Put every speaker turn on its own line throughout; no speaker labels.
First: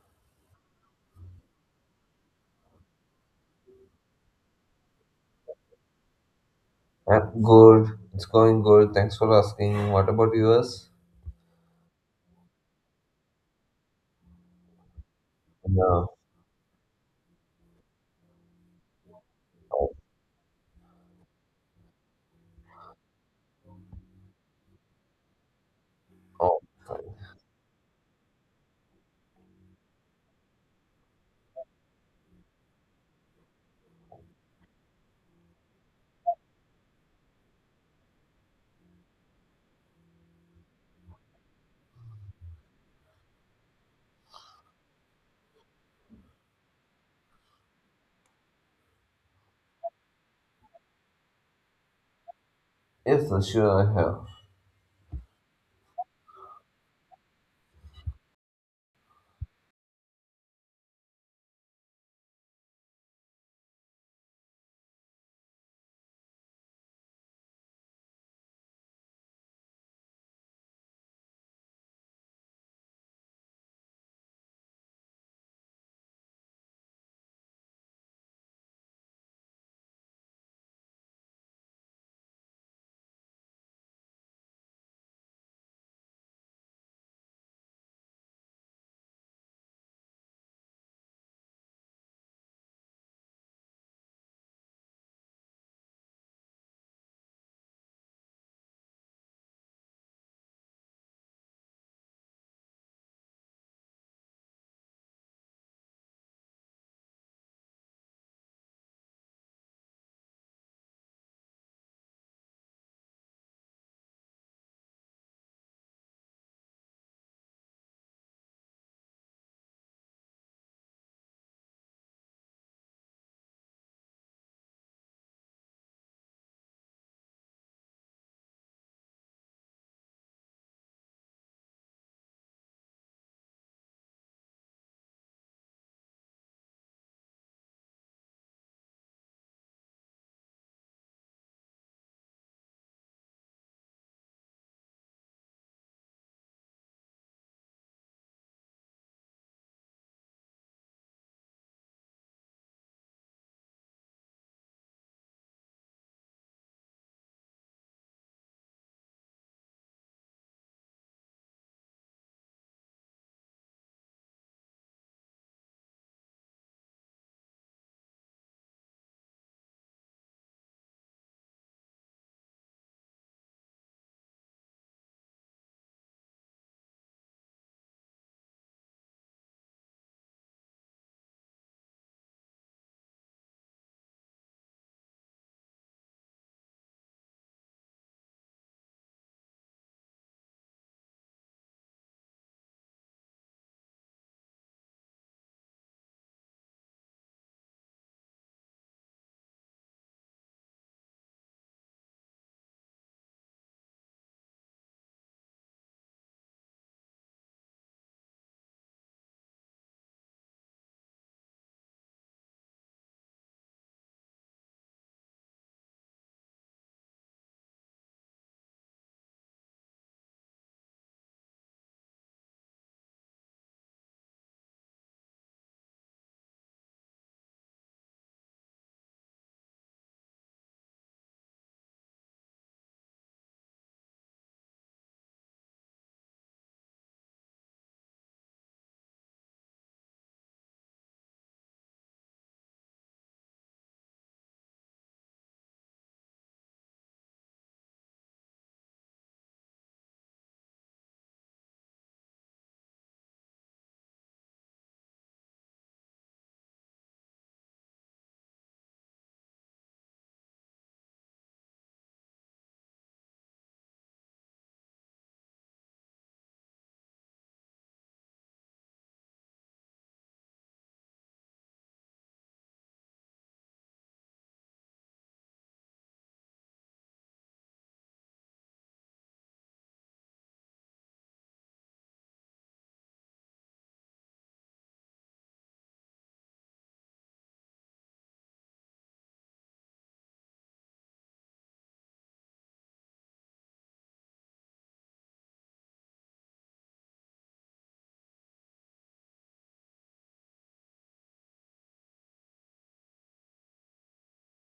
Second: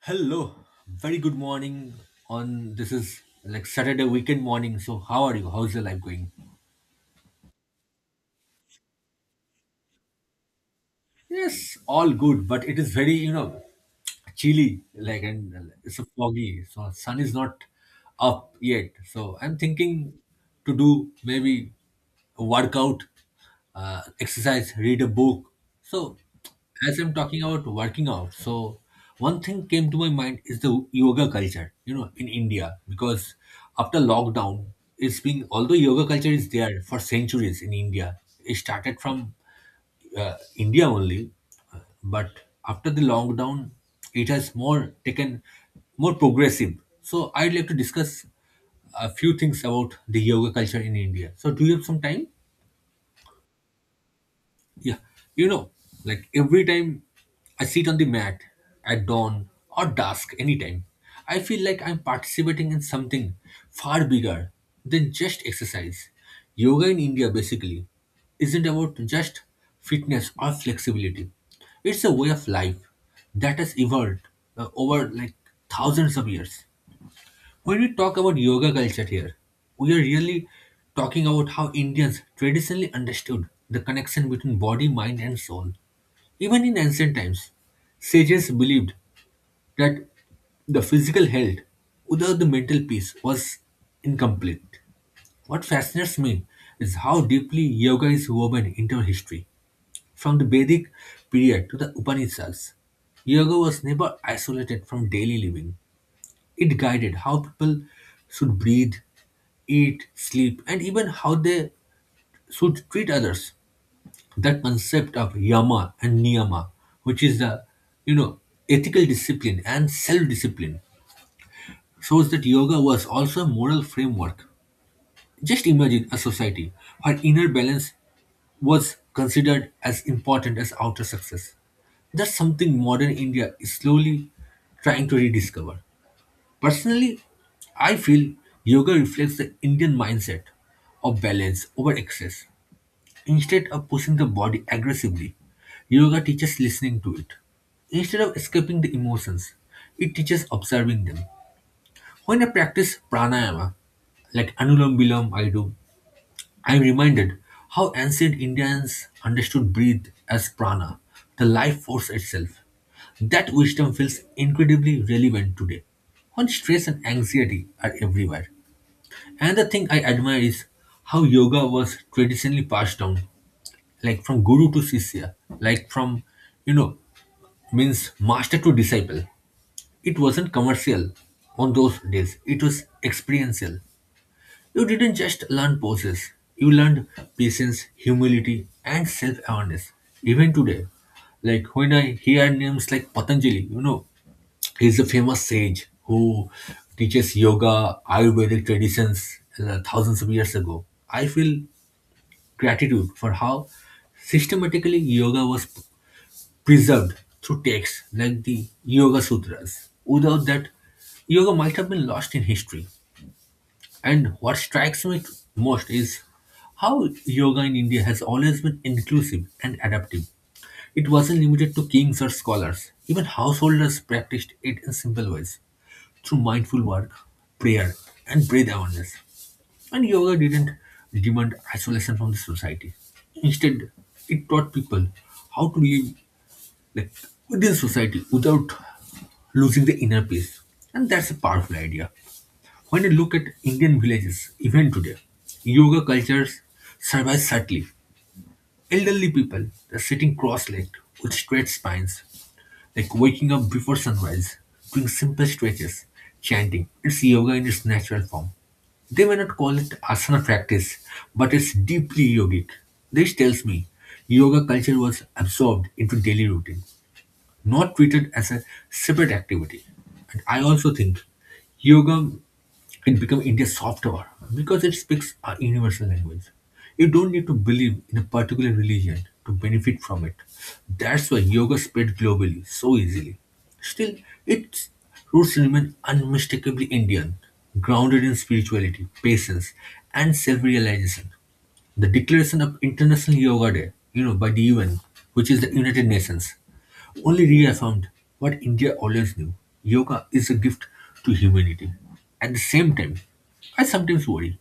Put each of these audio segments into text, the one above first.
Hello, very good morning. On this is like Saturday weekend morning. So how are you? How's your life going?
I'm good. It's going good. Thanks for asking. What about yours?
Yes, all good, but it is very, you know, chilly, like, and it's a
No.
foggy, so sun is not up yet. So I'm
Oh,
thinking to do maybe a workout, exercise, read a book. So
oh.
as I'm talking about working out, so one thing came to my mind is the yoga culture, you know, in India, because after lockdown, it's been, although yoga culture is there for centuries in India, it started from India only, but after the lockdown, it has more taken more progressive. So I'd like to discuss a few things about the yoga culture in India. So do you have some time?
Yes, sure, I have.
Yeah, you know, like every time I sit on the mat at dawn or dusk, anytime, I feel like I'm participating in something far bigger than just exercise. Yoga in India basically isn't about just fitness or flexibility, it's a way of life that has evolved over like thousands of years. When we talk about yoga culture here, we are really talking about how Indians traditionally understood the connection between body, mind, and soul. Even in ancient times, sages believed that the physical health without the mental peace was incomplete. What fascinates me is how deeply yoga is woven into our history. From the Vedic period to the Upanishads, yoga was never isolated from daily living. It guided how people should breathe, eat, sleep, and even how they should treat others. That concept of yama and niyama, which is the you know ethical discipline and self-discipline, shows that yoga was also a moral framework. Just imagine a society where inner balance was considered as important as outer success. That's something modern India is slowly trying to rediscover. Personally, I feel yoga reflects the Indian mindset of balance over excess. Instead of pushing the body aggressively, yoga teaches listening to it. Instead of escaping the emotions, it teaches observing them. When I practice pranayama, like anulom Vilom I do, I am reminded how ancient Indians understood breath as prana, the life force itself. That wisdom feels incredibly relevant today, when stress and anxiety are everywhere. Another thing I admire is how yoga was traditionally passed down, like from guru to sisya, like from, you know, means master to disciple. It wasn't commercial on those days, it was experiential. You didn't just learn poses, you learned patience, humility, and self awareness. Even today, like when I hear names like Patanjali, you know, he's a famous sage who teaches yoga, Ayurvedic traditions thousands of years ago. I feel gratitude for how systematically yoga was preserved through texts like the Yoga Sutras. Without that, yoga might have been lost in history. And what strikes me most is how yoga in India has always been inclusive and adaptive. It wasn't limited to kings or scholars, even householders practiced it in simple ways through mindful work, prayer, and breath awareness. And yoga didn't demand isolation from the society. Instead, it taught people how to live like within society without losing the inner peace. And that's a powerful idea. When you look at Indian villages, even today, yoga cultures survive subtly. Elderly people are sitting cross-legged with straight spines, like waking up before sunrise, doing simple stretches, chanting. It's yoga in its natural form. They may not call it asana practice, but it's deeply yogic. This tells me yoga culture was absorbed into daily routine, not treated as a separate activity. And I also think yoga it become India's soft power because it speaks a universal language. You don't need to believe in a particular religion to benefit from it. That's why yoga spread globally so easily. Still, its roots remain unmistakably Indian, grounded in spirituality, patience, and self-realization. The declaration of International Yoga Day, you know, by the UN, which is the United Nations, only reaffirmed what India always knew. Yoga is a gift to humanity. At the same time, I sometimes worry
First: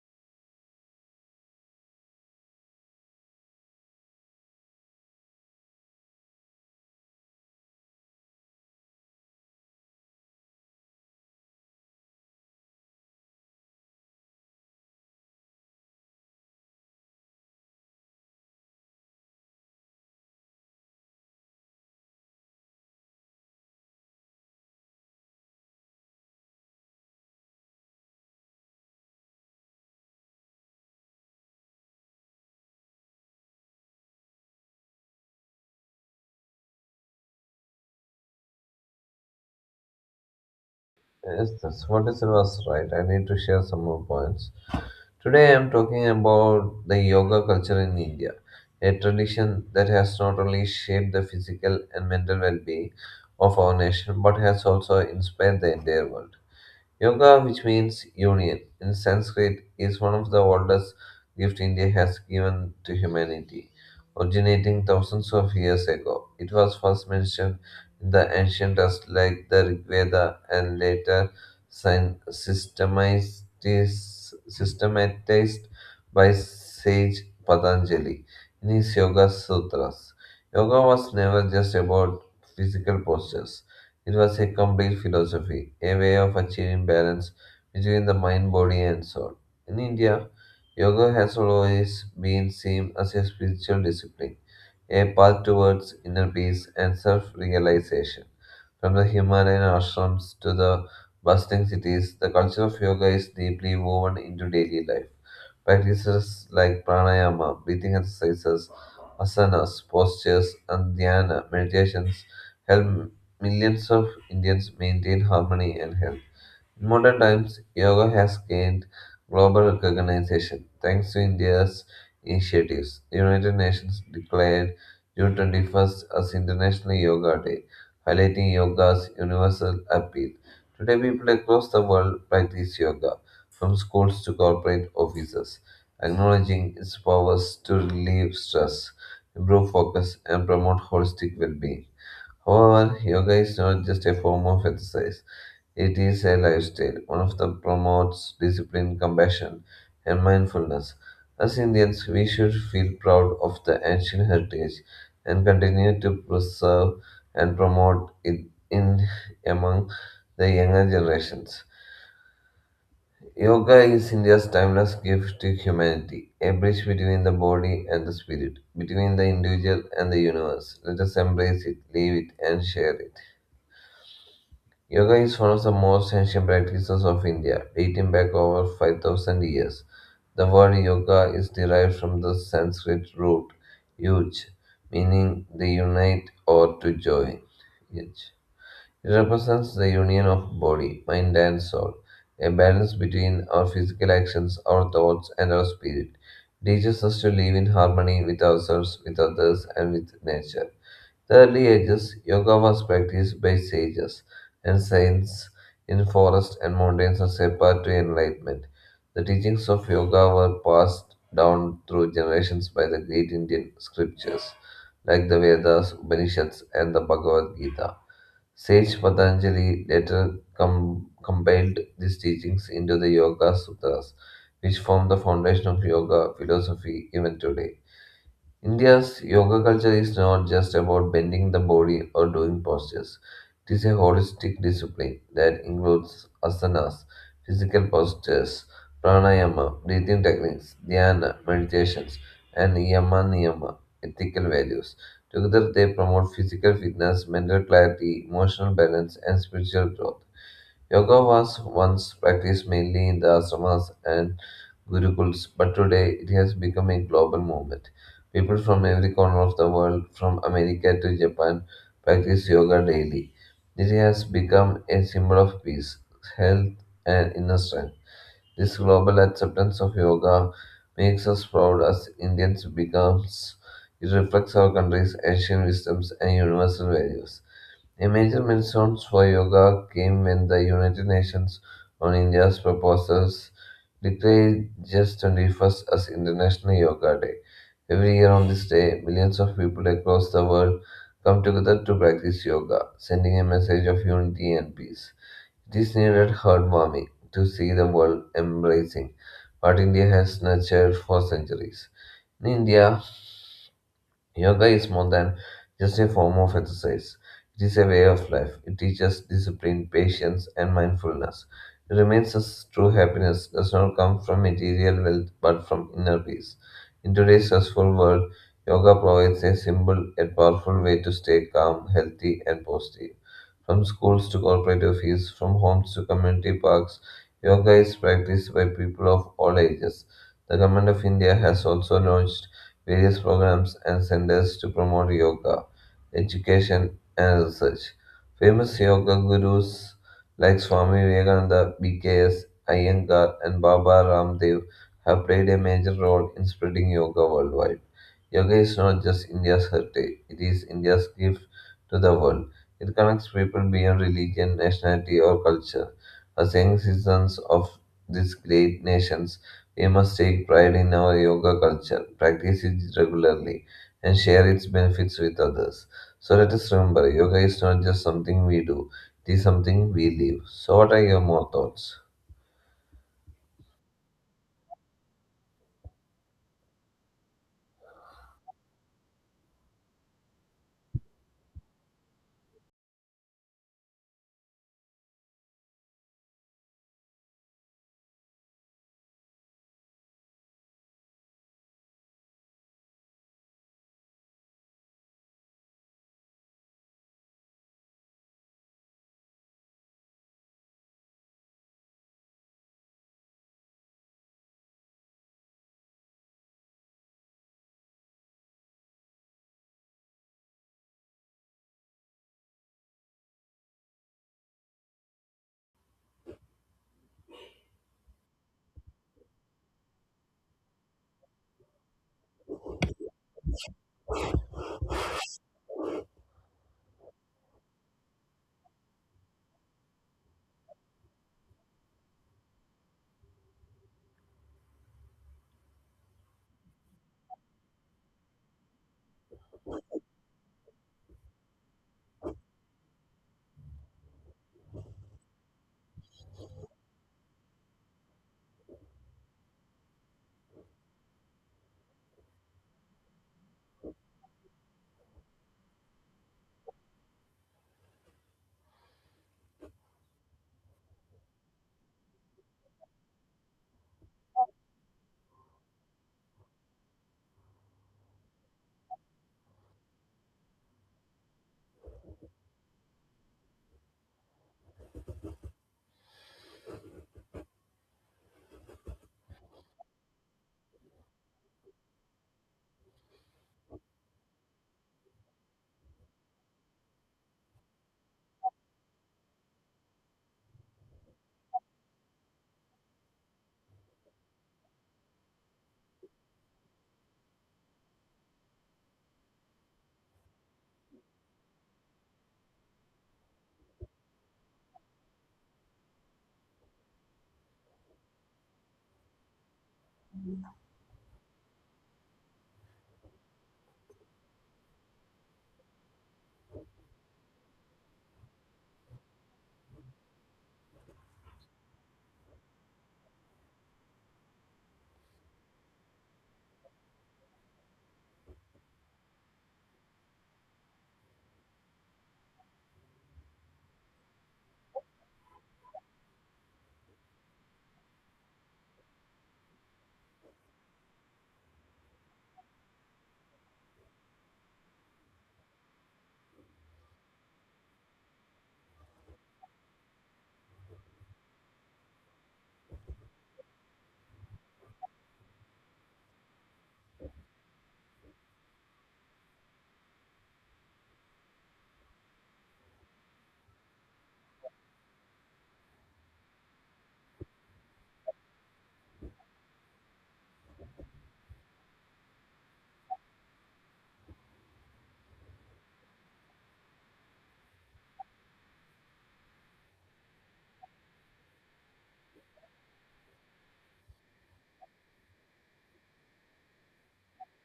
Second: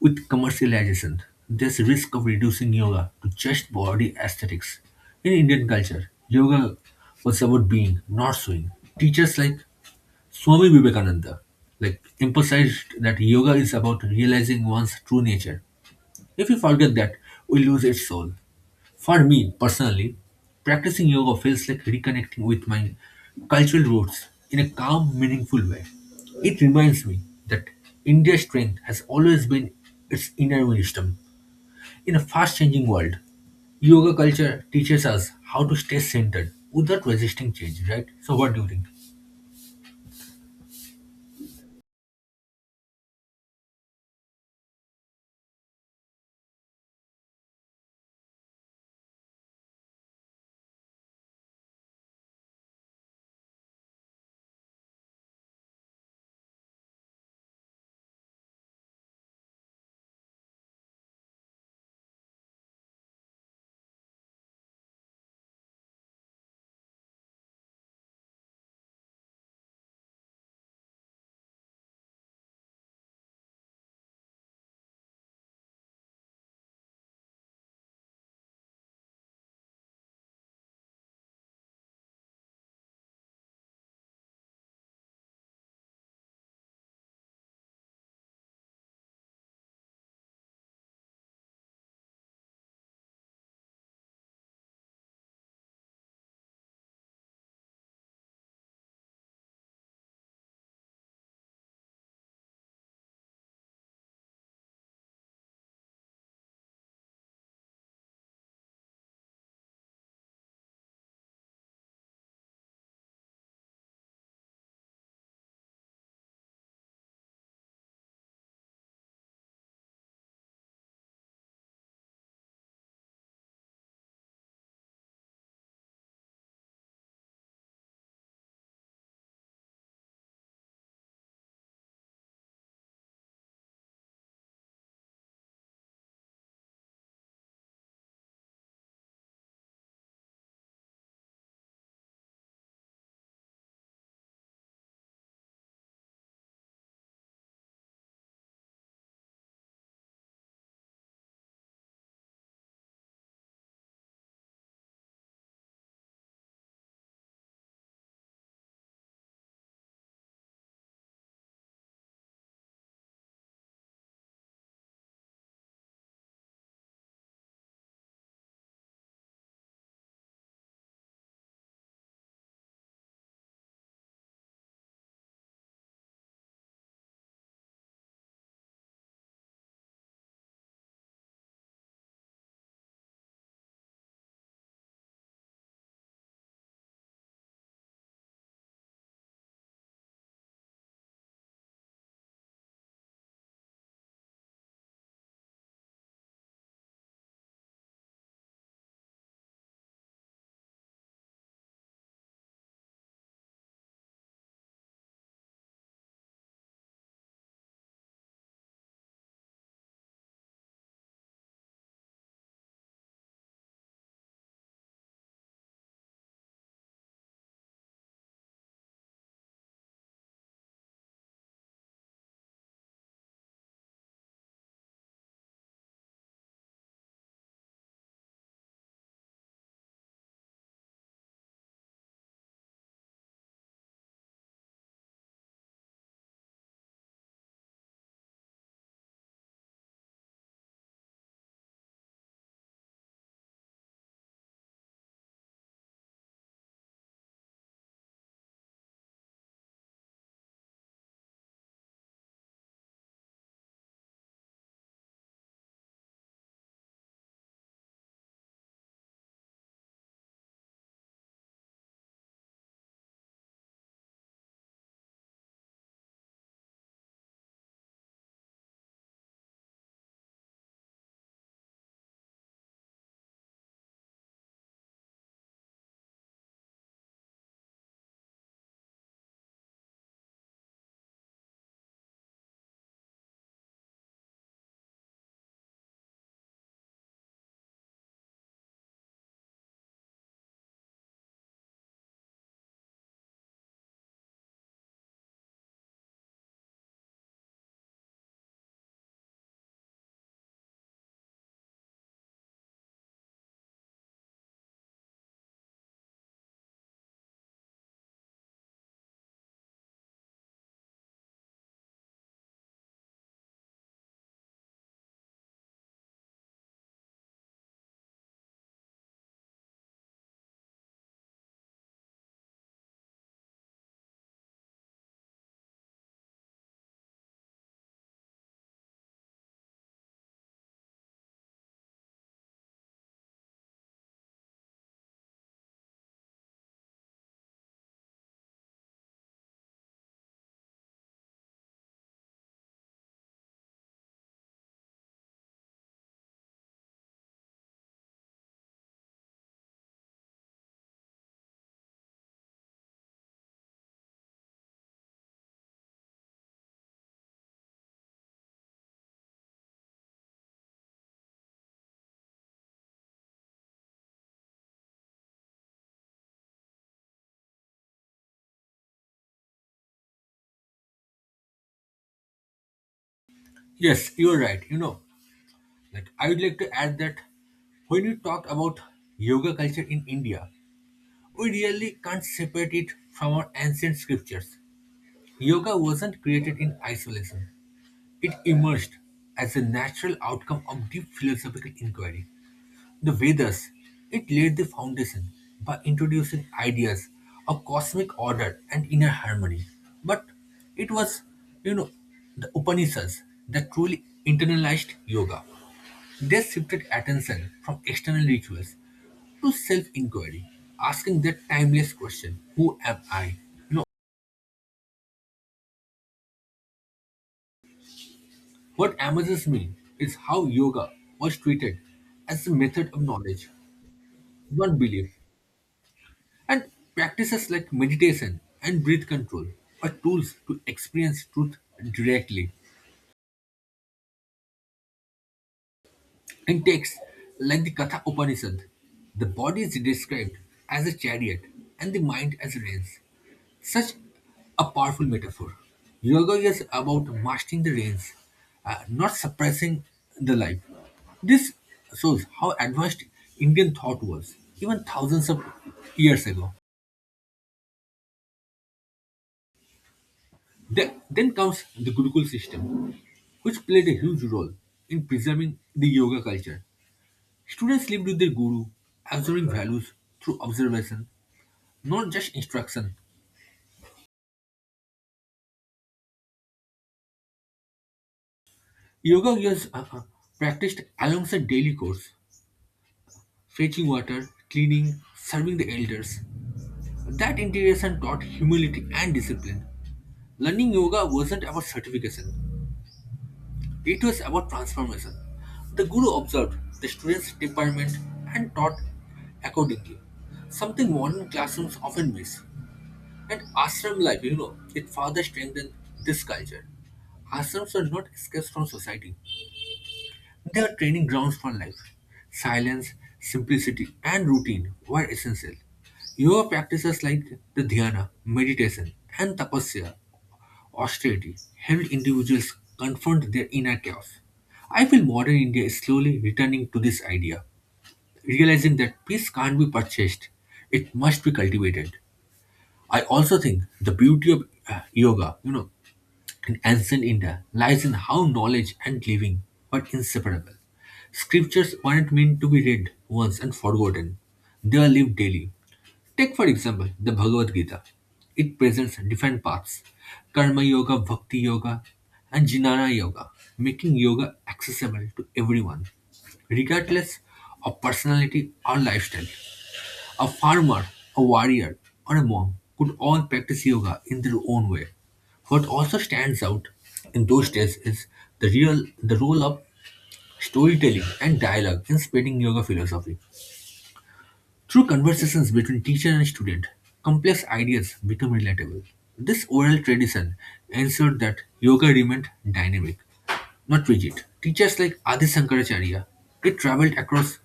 with commercialization, there's a risk of reducing yoga to just body aesthetics. In Indian culture, yoga was about being, not showing. Teachers like Swami Vivekananda like emphasized that yoga is about realizing one's true nature. If we forget that, we lose its soul. For me, personally, practicing yoga feels like reconnecting with my cultural roots in a calm, meaningful way. It reminds me that India's strength has always been its inner wisdom. In a fast changing world, yoga culture teaches us how to stay centered without resisting change, right? So, what do you think?
Yes, that's what is it was right. I need to share some more points. Today, I'm talking about the yoga culture in India, a tradition that has not only shaped the physical and mental well being of our nation but has also inspired the entire world. Yoga, which means union in Sanskrit, is one of the oldest gifts India has given to humanity, originating thousands of years ago. It was first mentioned in the ancient texts like the Rig Veda and later syn- systematized, systematized by sage Patanjali in his Yoga Sutras. Yoga was never just about physical postures. It was a complete philosophy, a way of achieving balance between the mind, body, and soul. In India, yoga has always been seen as a spiritual discipline, a path towards inner peace and self realization. From the Himalayan ashrams to the bustling cities, the culture of yoga is deeply woven into daily life. Practices like pranayama, breathing exercises, asanas, postures, and dhyana meditations help millions of Indians maintain harmony and health. In modern times, yoga has gained global recognition thanks to India's initiatives. The United Nations declared June 21st as International Yoga Day, highlighting yoga's universal appeal. Today, people across the world practice yoga, from schools to corporate offices, acknowledging its powers to relieve stress, improve focus, and promote holistic well being. However, yoga is not just a form of exercise, it is a lifestyle, one of that promotes discipline, compassion, and mindfulness. As Indians, we should feel proud of the ancient heritage and continue to preserve and promote it in among the younger generations. Yoga is India's timeless gift to humanity, a bridge between the body and the spirit, between the individual and the universe. Let us embrace it, live it, and share it. Yoga is one of the most ancient practices of India, dating back over 5,000 years. The word yoga is derived from the Sanskrit root yuj, meaning the unite or to join. Yuj. It represents the union of body, mind, and soul, a balance between our physical actions, our thoughts, and our spirit. It teaches us to live in harmony with ourselves, with others, and with nature. The early ages, yoga was practiced by sages and saints in forests and mountains as a path to enlightenment. The teachings of yoga were passed down through generations by the great Indian scriptures like the Vedas, Upanishads, and the Bhagavad Gita. Sage Patanjali later compiled these teachings into the Yoga Sutras, which form the foundation of yoga philosophy even today. India's yoga culture is not just about bending the body or doing postures. It is a holistic discipline that includes asanas, physical postures, pranayama, breathing techniques, dhyana, meditations, and yama niyama, ethical values. Together, they promote physical fitness, mental clarity, emotional balance, and spiritual growth. Yoga was once practiced mainly in the ashramas and gurukuls, but today it has become a global movement. People from every corner of the world, from America to Japan, practice yoga daily. It has become a symbol of peace, health, and inner strength. This global acceptance of yoga makes us proud as Indians because it reflects our country's ancient wisdoms and universal values. A major milestone for yoga came when the United Nations on India's proposals declared just 21st as International Yoga Day. Every year on this day, millions of people across the world come together to practice yoga, sending a message of unity and peace. It is needed heartwarming to see the world embracing what India has nurtured for centuries. In India, yoga is more than just a form of exercise. It is a way of life. It teaches discipline, patience, and mindfulness. It reminds us true happiness does not come from material wealth but from inner peace. In today's stressful world, yoga provides a simple yet powerful way to stay calm, healthy, and positive. From schools to corporate office, from homes to community parks, yoga is practiced by people of all ages. The Government of India has also launched various programs and centers to promote yoga, education, and research. Famous yoga gurus like Swami Vivekananda, BKS, Iyengar, and Baba Ramdev have played a major role in spreading yoga worldwide. Yoga is not just India's heritage, it is India's gift to the world. It connects people beyond religion, nationality, or culture. As young citizens of these great nations, we must take pride in our yoga culture, practice it regularly, and share its benefits with others. So let us remember yoga is not just something we do, it is something we live. So, what are your more thoughts?
Yes, you're right. You know, like I would like to add that when you talk about yoga culture in India, we really can't separate it from our ancient scriptures. Yoga wasn't created in isolation, it emerged as a natural outcome of deep philosophical inquiry. The Vedas, it laid the foundation by introducing ideas of cosmic order and inner harmony. But it was, you know, the Upanishads that truly internalized yoga. They shifted attention from external rituals to self-inquiry, asking that timeless question, who am I? You know, what amazes me is how yoga was treated as a method of knowledge, not belief. And practices like meditation and breath control are tools to experience truth directly. In texts like the Katha Upanishad, the body is described as a chariot and the mind as reins. Such a powerful metaphor. Yoga is about mastering the reins, not suppressing the life. This shows how advanced Indian thought was even thousands of years ago. Then comes the Gurukul system, which played a huge role in preserving the yoga culture. Students lived with their guru, absorbing values through observation, not just instruction. Yoga was practiced alongside daily chores, fetching water, cleaning, serving the elders. That integration taught humility and discipline. Learning yoga wasn't about certification, it was about transformation. The guru observed the students' temperament and taught accordingly, something modern classrooms often miss. And ashram life, you know, it further strengthened this culture. Ashrams are not escapes from society, they are training grounds for life. Silence, simplicity, and routine were essential. Yoga practices like the dhyana, meditation, and tapasya austerity helped individuals confront their inner chaos. I feel modern India is slowly returning to this idea, realizing that peace can't be purchased, it must be cultivated. I also think the beauty of yoga, you know, in ancient India lies in how knowledge and living were inseparable. Scriptures weren't meant to be read once and forgotten, they are lived daily. Take, for example, the Bhagavad Gita. It presents different paths, karma yoga, bhakti yoga, and jnana yoga, making yoga accessible to everyone, regardless of personality or lifestyle. A farmer, a warrior, or a monk could all practice yoga in their own way. What also stands out in those days is the role of storytelling and dialogue in spreading yoga philosophy. Through conversations between teacher and student, complex ideas become relatable. This oral tradition ensured that yoga remained dynamic, not rigid. Teachers like Adi Shankaracharya, they traveled across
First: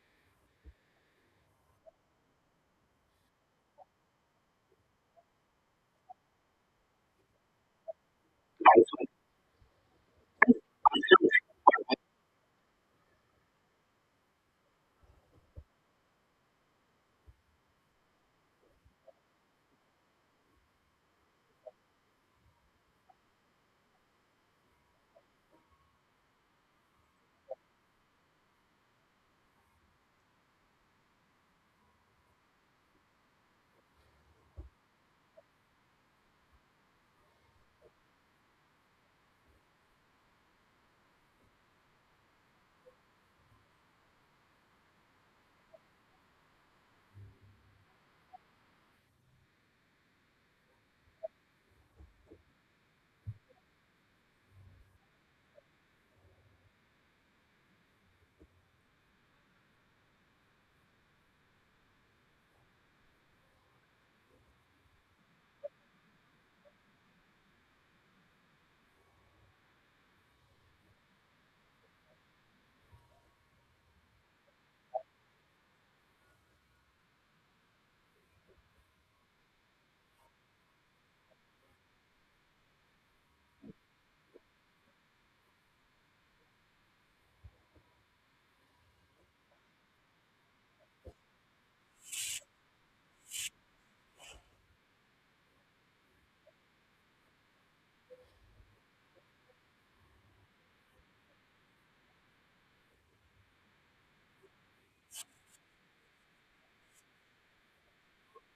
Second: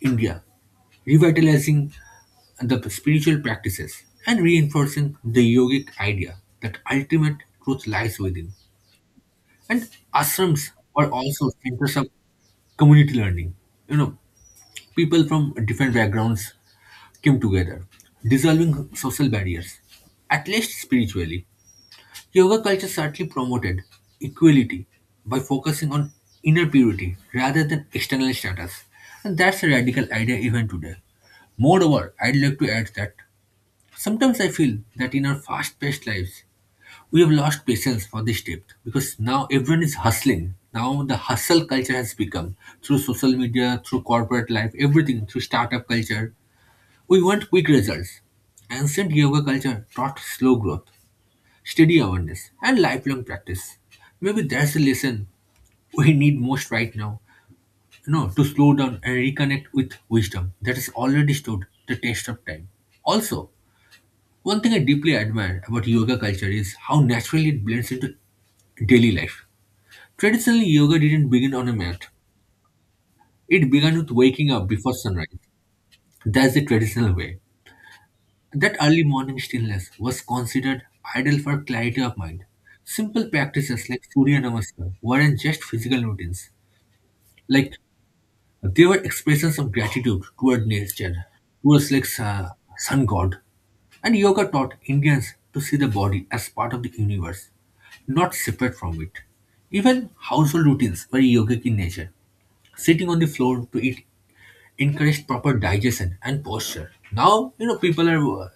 India, revitalizing the spiritual practices and reinforcing the yogic idea that ultimate truth lies within. And ashrams were also centers of community learning. You know, people from different backgrounds came together, dissolving social barriers, at least spiritually. Yoga culture certainly promoted equality by focusing on inner purity rather than external status, and that's a radical idea even today. Moreover, I'd like to add that sometimes I feel that in our fast paced lives, we have lost patience for this depth because now everyone is hustling. Now the hustle culture has become through social media, through corporate life, everything, through startup culture, we want quick results. Ancient yoga culture taught slow growth, steady awareness, and lifelong practice. Maybe that's the lesson we need most right now. You know, to slow down and reconnect with wisdom that has already stood the test of time. Also, one thing I deeply admire about yoga culture is how naturally it blends into daily life. Traditionally, yoga didn't begin on a mat. It began with waking up before sunrise. That's the traditional way. That early morning stillness was considered ideal for clarity of mind. Simple practices like Surya Namaskar weren't just physical routines. Like they were expressions of gratitude toward nature, towards like sun god. And yoga taught Indians to see the body as part of the universe, not separate from it. Even household routines were yogic in nature. Sitting on the floor to eat encouraged proper digestion and posture. Now, you know, people are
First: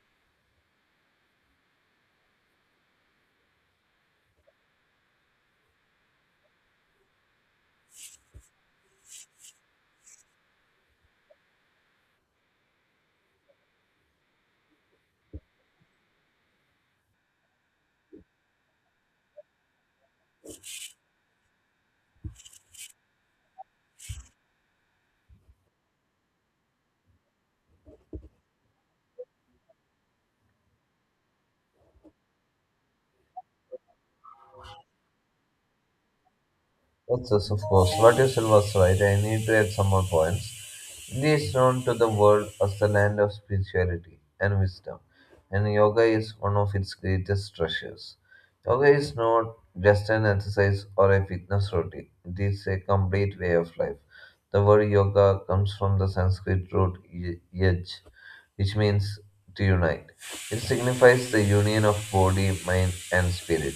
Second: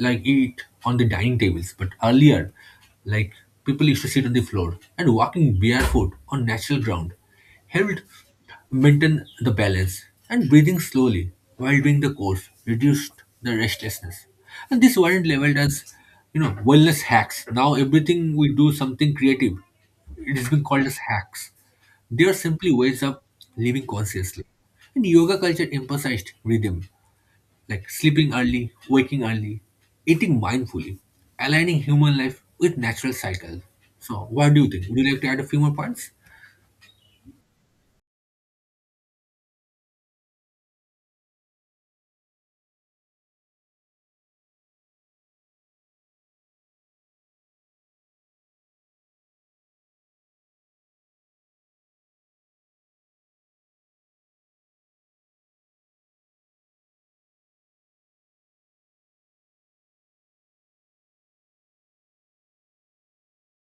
like eat on the dining tables, but earlier, like people used to sit on the floor, and walking barefoot on natural ground helped maintain the balance, and breathing slowly while doing the course reduced the restlessness. And this weren't leveled as, you know, wellness hacks. Now everything we do something creative, it has been called as hacks. They are simply ways of living consciously. And yoga culture emphasized rhythm, like sleeping early, waking early, eating mindfully, aligning human life with natural cycles. So, what do you think? Would you like to add a few more points?
Yes, yes, of course. What you said was right. I need to add some more points. India is known to the world as the land of spirituality and wisdom, and yoga is one of its greatest treasures. Yoga is not just an exercise or a fitness routine, it is a complete way of life. The word yoga comes from the Sanskrit root yaj, which means to unite. It signifies the union of body, mind, and spirit,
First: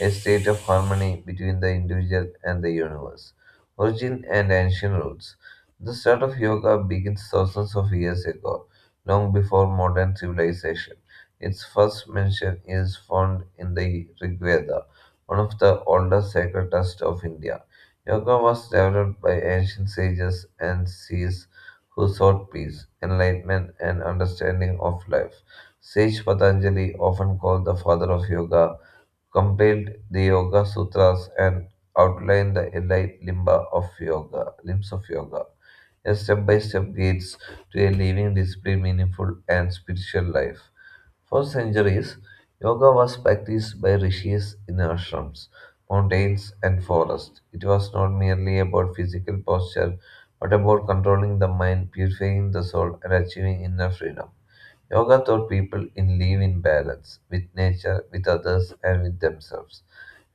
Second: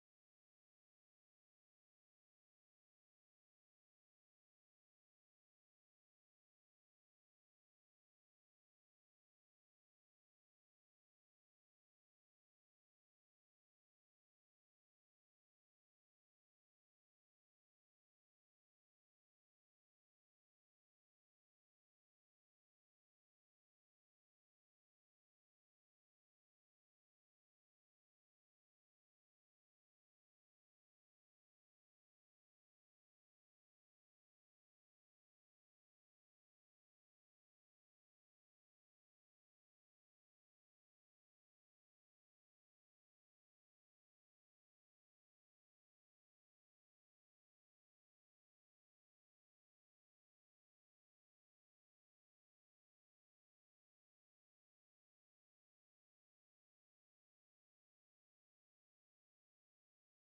a state of harmony between the individual and the universe. Origin and ancient roots. The start of yoga begins thousands of years ago, long before modern civilization. Its first mention is found in the Rig Veda, one of the oldest sacred texts of India. Yoga was developed by ancient sages and seers who sought peace, enlightenment, and understanding of life. Sage Patanjali, often called the father of yoga, compiled the Yoga Sutras and outlined the elite limba of yoga, limbs of yoga, a step-by-step guides to a living, disciplined, meaningful, and spiritual life. For centuries, yoga was practiced by rishis in ashrams, mountains, and forests. It was not merely about physical posture, but about controlling the mind, purifying the soul, and achieving inner freedom. Yoga taught people in live in balance with nature, with others, and with themselves.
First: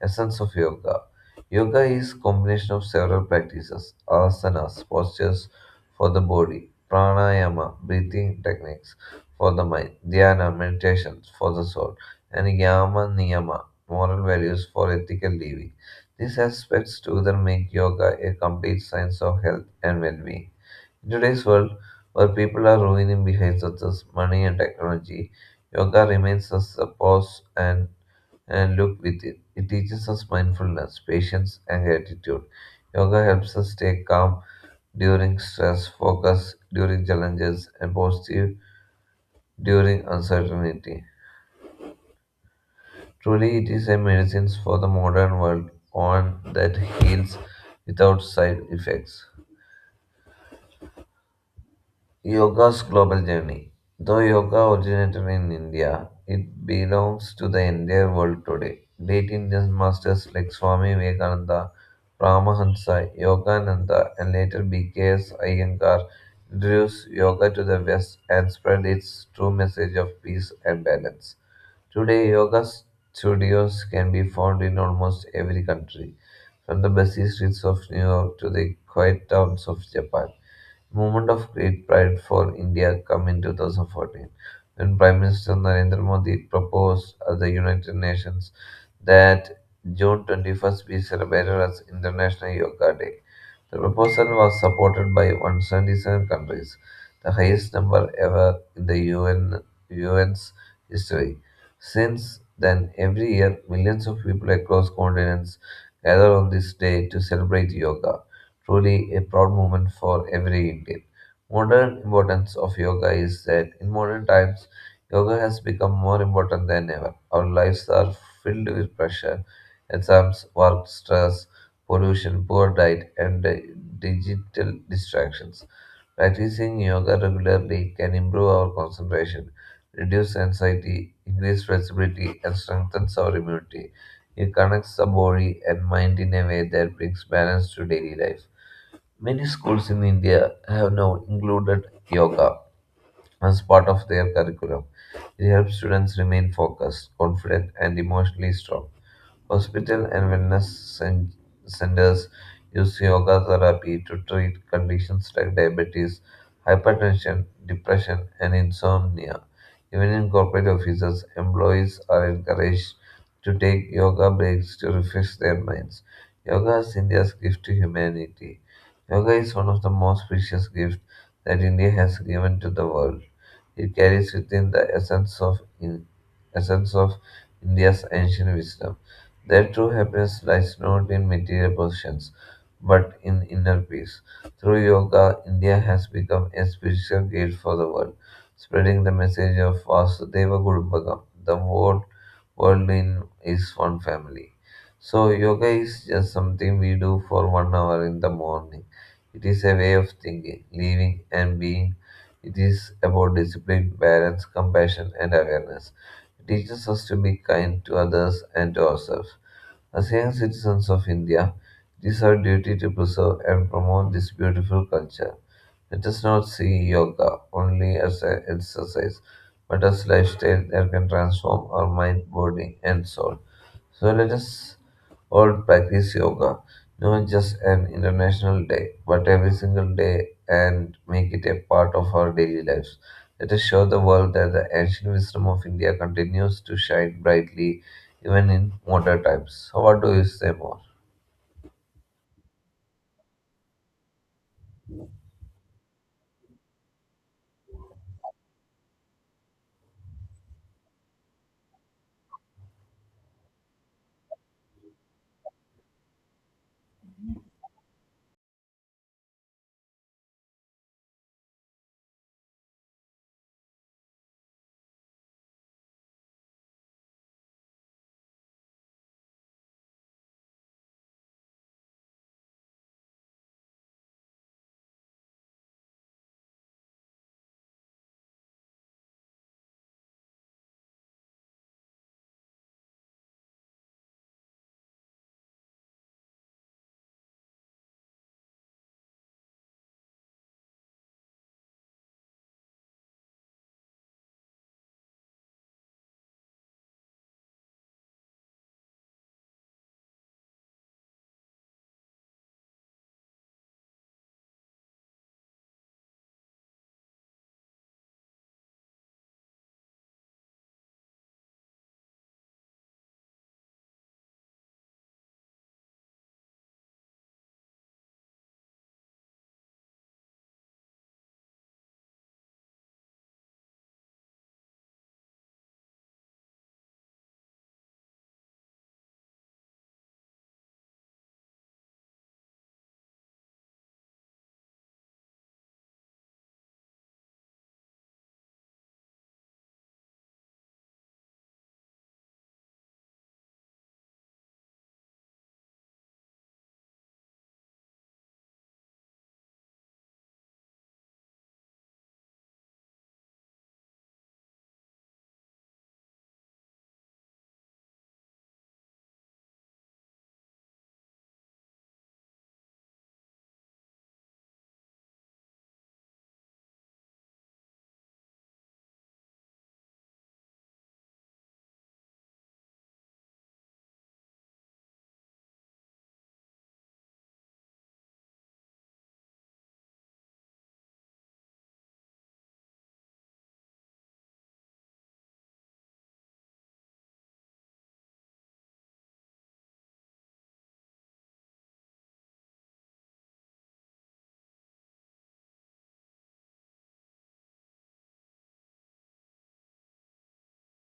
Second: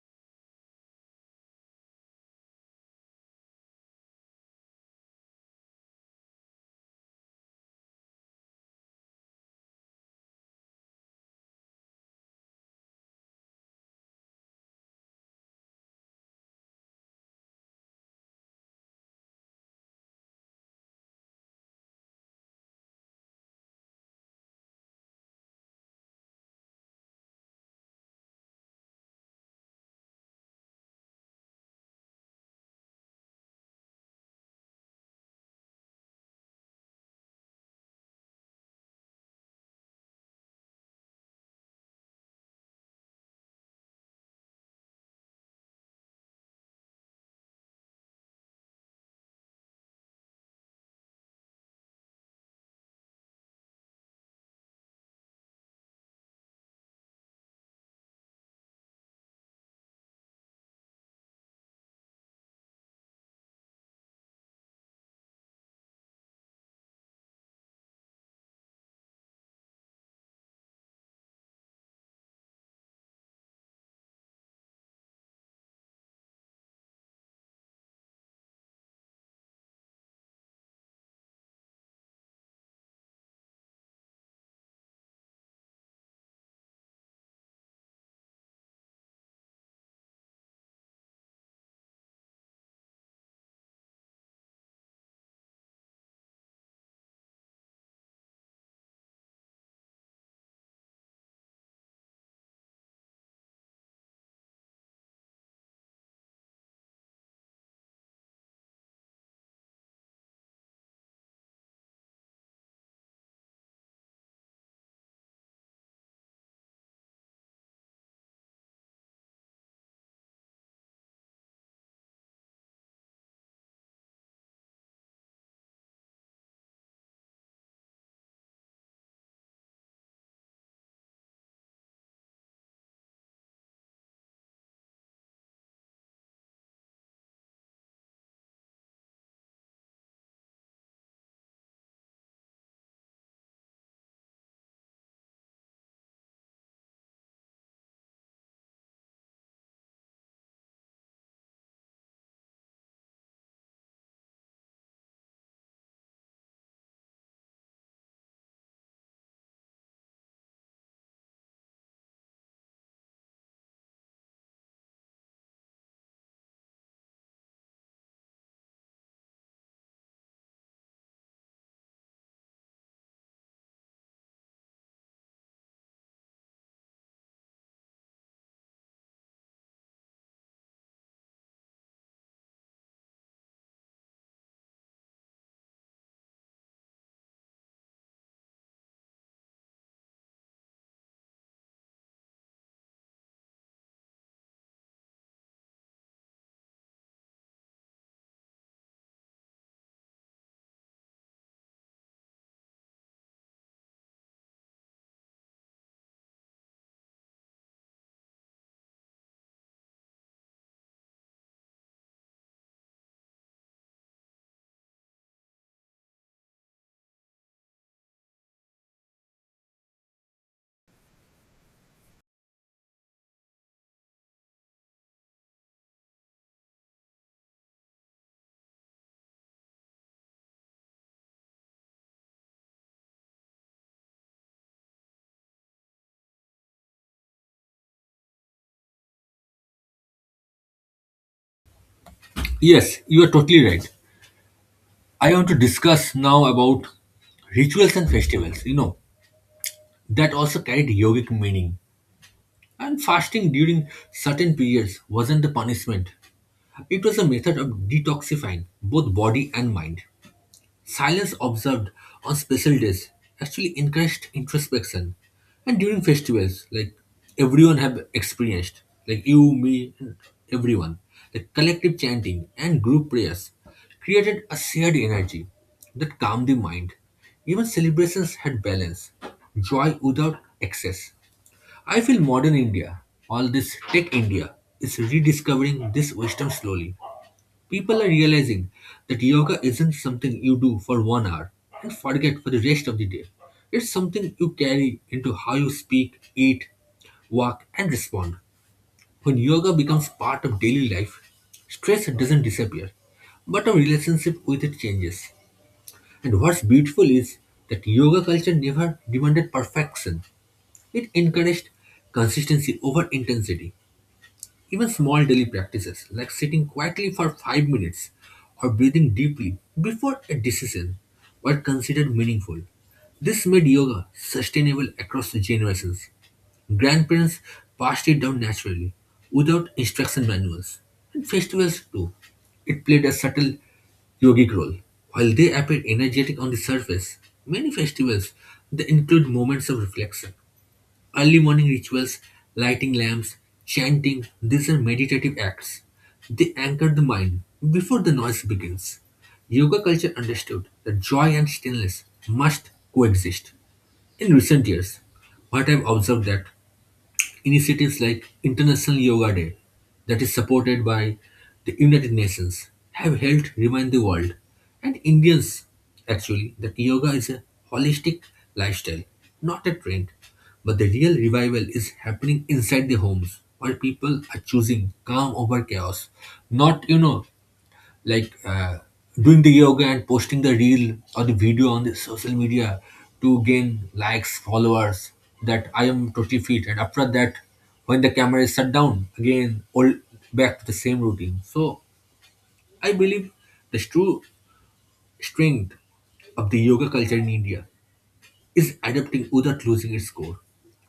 Essence of yoga. Yoga is combination of several practices, asanas, postures for the body, pranayama, breathing techniques for the mind, dhyana, meditations for the soul, and yama niyama, moral values for ethical living. These aspects together make yoga a complete science of health and well-being. In today's world, where people are ruining behind success, money, and technology, yoga remains us a pause and look within. It teaches us mindfulness, patience, and gratitude. Yoga helps us stay calm during stress, focus during challenges, and positive during uncertainty. Truly, it is a medicine for the modern world, one that heals without side effects. Yoga's global journey. Though yoga originated in India, it belongs to the entire world today. Great Indian masters like Swami Vivekananda, Paramahansa, Yogananda, and later B.K.S. Iyengar introduced yoga to the West and spread its true message of peace and balance. Today, yoga studios can be found in almost every country, from the busy streets of New York to the quiet towns of Japan moment of great pride for India came in 2014 when Prime Minister Narendra Modi proposed at the United Nations that June 21st be celebrated as International Yoga Day. The proposal was supported by 177 countries, the highest number ever in the UN's history. Since then, every year, millions of people across continents gather on this day to celebrate yoga truly a proud moment for every Indian. Modern importance of yoga is that in modern times, yoga has become more important than ever. Our lives are filled with pressure, exams, work, stress, pollution, poor diet, and digital distractions. Practicing yoga regularly can improve our concentration, reduce anxiety, increase flexibility, and strengthens our immunity. It connects the body and mind in a way that brings balance to daily life. Many schools in India have now included yoga as part of their curriculum. It helps students remain focused, confident, and emotionally strong. Hospitals and wellness cen- centers use yoga therapy to treat conditions like diabetes, hypertension, depression, and insomnia. Even in corporate offices, employees are encouraged to take yoga breaks to refresh their minds. Yoga is India's gift to humanity. Yoga is one of the most precious gifts that India has given to the world. It carries within the essence of India's ancient wisdom. Their true happiness lies not in material possessions, but in inner peace. Through yoga, India has become a spiritual gate for the world, spreading the message of Vasudeva Kudumbakam. The whole world in is one family. So yoga is just something we do for 1 hour in the morning. It is a way of thinking, living, and being. It is about discipline, balance, compassion, and awareness. It teaches us to be kind to others and to ourselves. As young citizens of India, it is our duty to preserve and promote this beautiful culture. Let us not see yoga only as an exercise, but as lifestyle that can transform our mind, body, and soul. So let us all practice yoga, not just an international day, but every single day and make it a part of our daily lives. Let us show the world that the ancient wisdom of India continues to shine brightly even in modern times. So what do you say more?
Yes, you are totally right. I want to discuss now about rituals and festivals, you know, that also carried yogic meaning. And fasting during certain periods wasn't a punishment, it was a method of detoxifying both body and mind. Silence observed on special days actually encouraged introspection, and during festivals, like everyone have experienced, like you, me, and everyone, the collective chanting and group prayers created a shared energy that calmed the mind. Even celebrations had balance, joy without excess. I feel modern India, all this tech India, is rediscovering this wisdom slowly. People are realizing that yoga isn't something you do for 1 hour and forget for the rest of the day. It's something you carry into how you speak, eat, walk, and respond. When yoga becomes part of daily life, stress doesn't disappear, but our relationship with it changes. And what's beautiful is that yoga culture never demanded perfection, it encouraged consistency over intensity. Even small daily practices like sitting quietly for 5 minutes or breathing deeply before a decision were considered meaningful. This made yoga sustainable across generations. Grandparents passed it down naturally without instruction manuals. And festivals too. It played a subtle yogic role. While they appear energetic on the surface, many festivals they include moments of reflection. Early morning rituals, lighting lamps, chanting, these are meditative acts. They anchor the mind before the noise begins. Yoga culture understood that joy and stillness must coexist. In recent years, what I've observed that initiatives like International Yoga Day, that is supported by the United Nations, have helped remind the world and Indians actually that yoga is a holistic lifestyle, not a trend. But the real revival is happening inside the homes where people are choosing calm over chaos, not, you know, like uh, doing the yoga and posting the reel or the video on the social media to gain likes followers that I am totally fit, and after that when the camera is shut down, again all back to the same routine. So I believe the true strength of the yoga culture in India is adapting without losing its core.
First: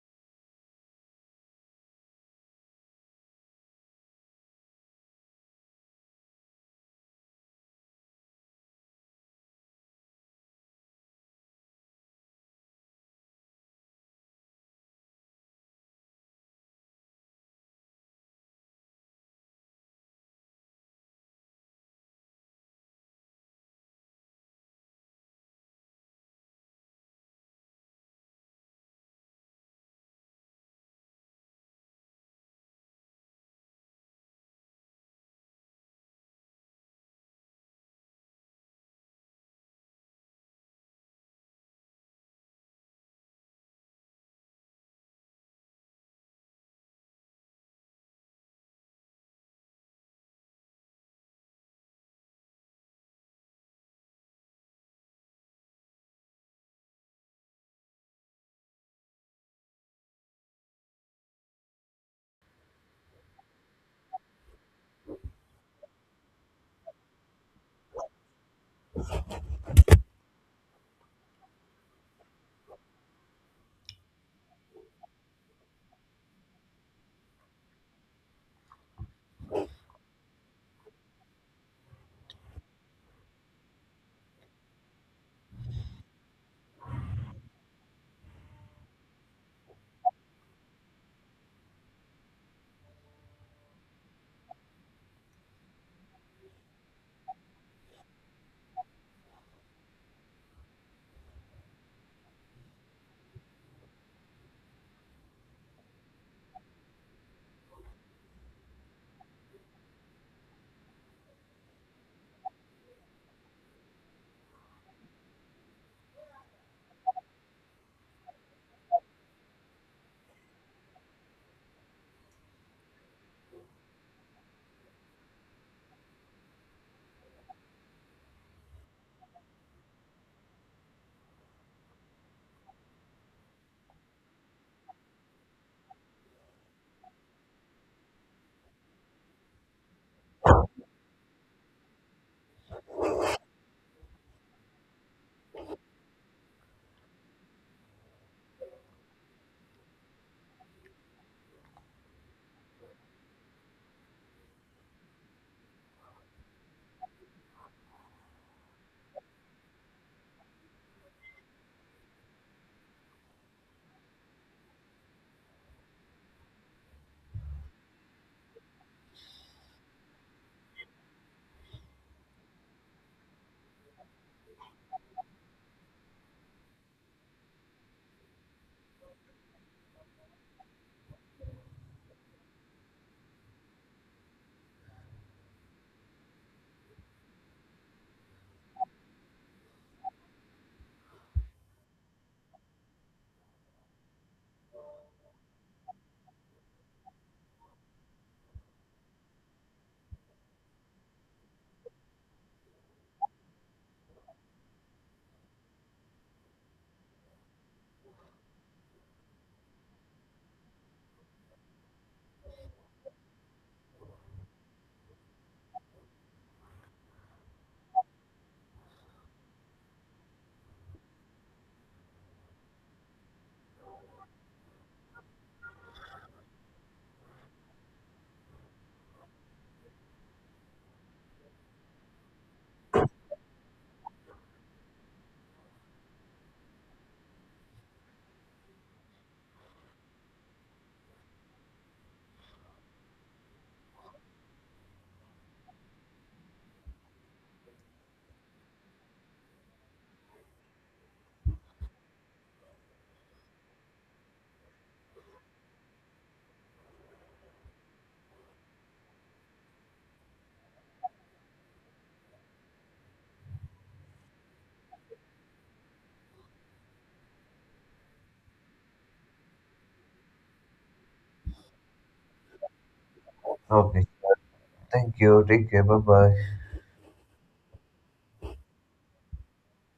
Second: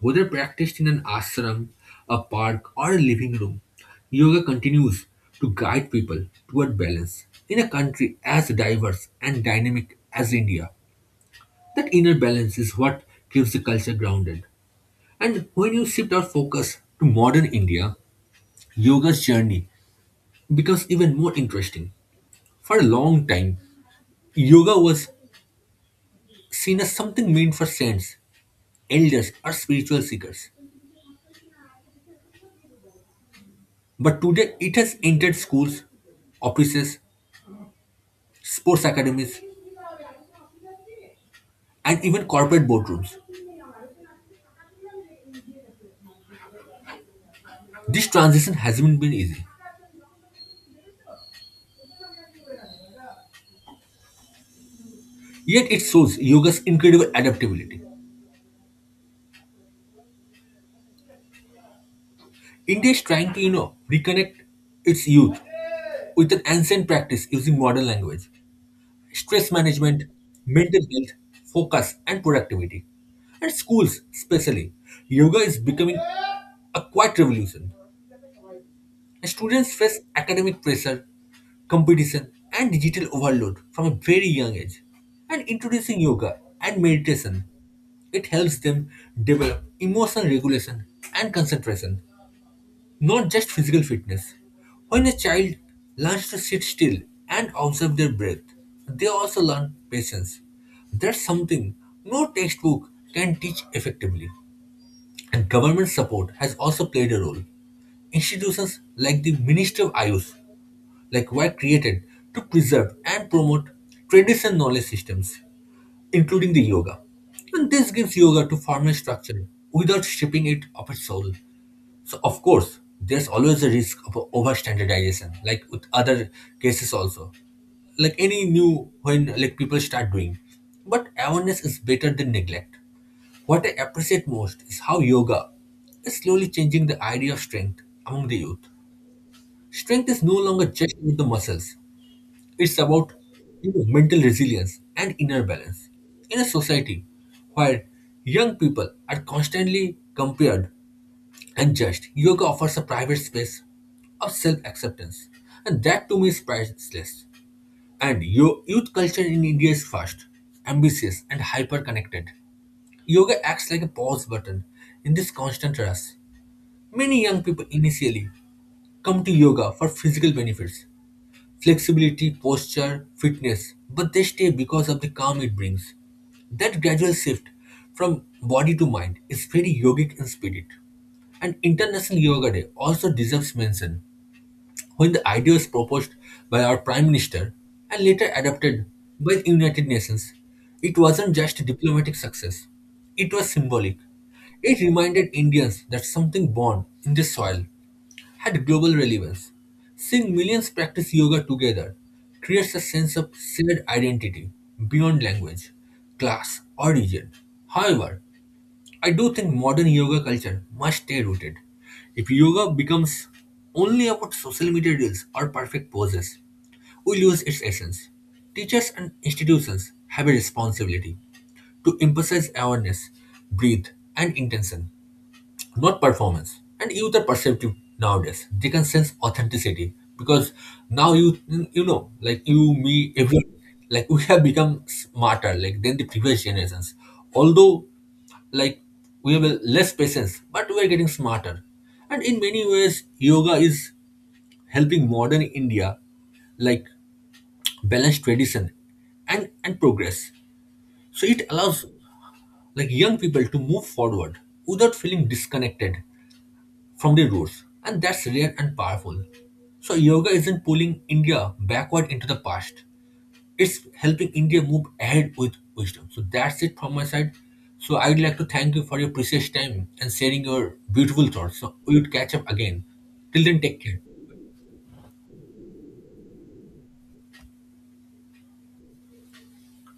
Whether practiced in an ashram, a park, or a living room, yoga continues to guide people toward balance. In a country as diverse and dynamic as India, that inner balance is what keeps the culture grounded. And when you shift our focus to modern India, yoga's journey becomes even more interesting. For a long time, yoga was seen as something meant for saints, elders, or spiritual seekers. But today it has entered schools, offices, sports academies, and even corporate boardrooms. This transition hasn't been easy. Yet it shows yoga's incredible adaptability. India is trying to, you know, reconnect its youth with an ancient practice using modern language, stress management, mental health, focus, and productivity. And schools, especially, yoga is becoming a quiet revolution. Students face academic pressure, competition, and digital overload from a very young age. And introducing yoga and meditation, it helps them develop emotional regulation and concentration, not just physical fitness. When a child learns to sit still and observe their breath, they also learn patience. That's something no textbook can teach effectively. And government support has also played a role. Institutions like the Ministry of Ayush like were created to preserve and promote traditional knowledge systems, including the yoga. And this gives yoga to formal structure without stripping it of its soul. So of course, there's always a risk of over standardization, like with other cases also, like any new when like people start doing, but awareness is better than neglect. What I appreciate most is how yoga is slowly changing the idea of strength among the youth. Strength is no longer just about the muscles, it's about, you know, mental resilience and inner balance. In a society where young people are constantly compared and judged, yoga offers a private space of self acceptance, and that to me is priceless. And youth culture in India is fast, ambitious, and hyper connected. Yoga acts like a pause button in this constant rush. Many young people initially come to yoga for physical benefits, flexibility, posture, fitness, but they stay because of the calm it brings. That gradual shift from body to mind is very yogic in spirit. And International Yoga Day also deserves mention. When the idea was proposed by our Prime Minister and later adopted by the United Nations, it wasn't just a diplomatic success, it was symbolic. It reminded Indians that something born in the soil had global relevance. Seeing millions practice yoga together creates a sense of shared identity beyond language, class, or region. However, I do think modern yoga culture must stay rooted. If yoga becomes only about social media reels or perfect poses, we lose its essence. Teachers and institutions have a responsibility to emphasize awareness, breathe, and intention, not performance. And youth are perceptive nowadays. They can sense authenticity because now you know, like you, me, everyone, like we have become smarter like than the previous generations. Although like we have a less patience, but we are getting smarter. And in many ways, yoga is helping modern India like balance tradition and progress. So it allows like young people to move forward without feeling disconnected from the roots, and that's rare and powerful. So, yoga isn't pulling India backward into the past, it's helping India move ahead with wisdom. So, that's it from my side. So, I'd like to thank you for your precious time and sharing your beautiful thoughts. So, we would catch up again. Till then, take
Okay.
care.
Thank you. Take care. Bye bye.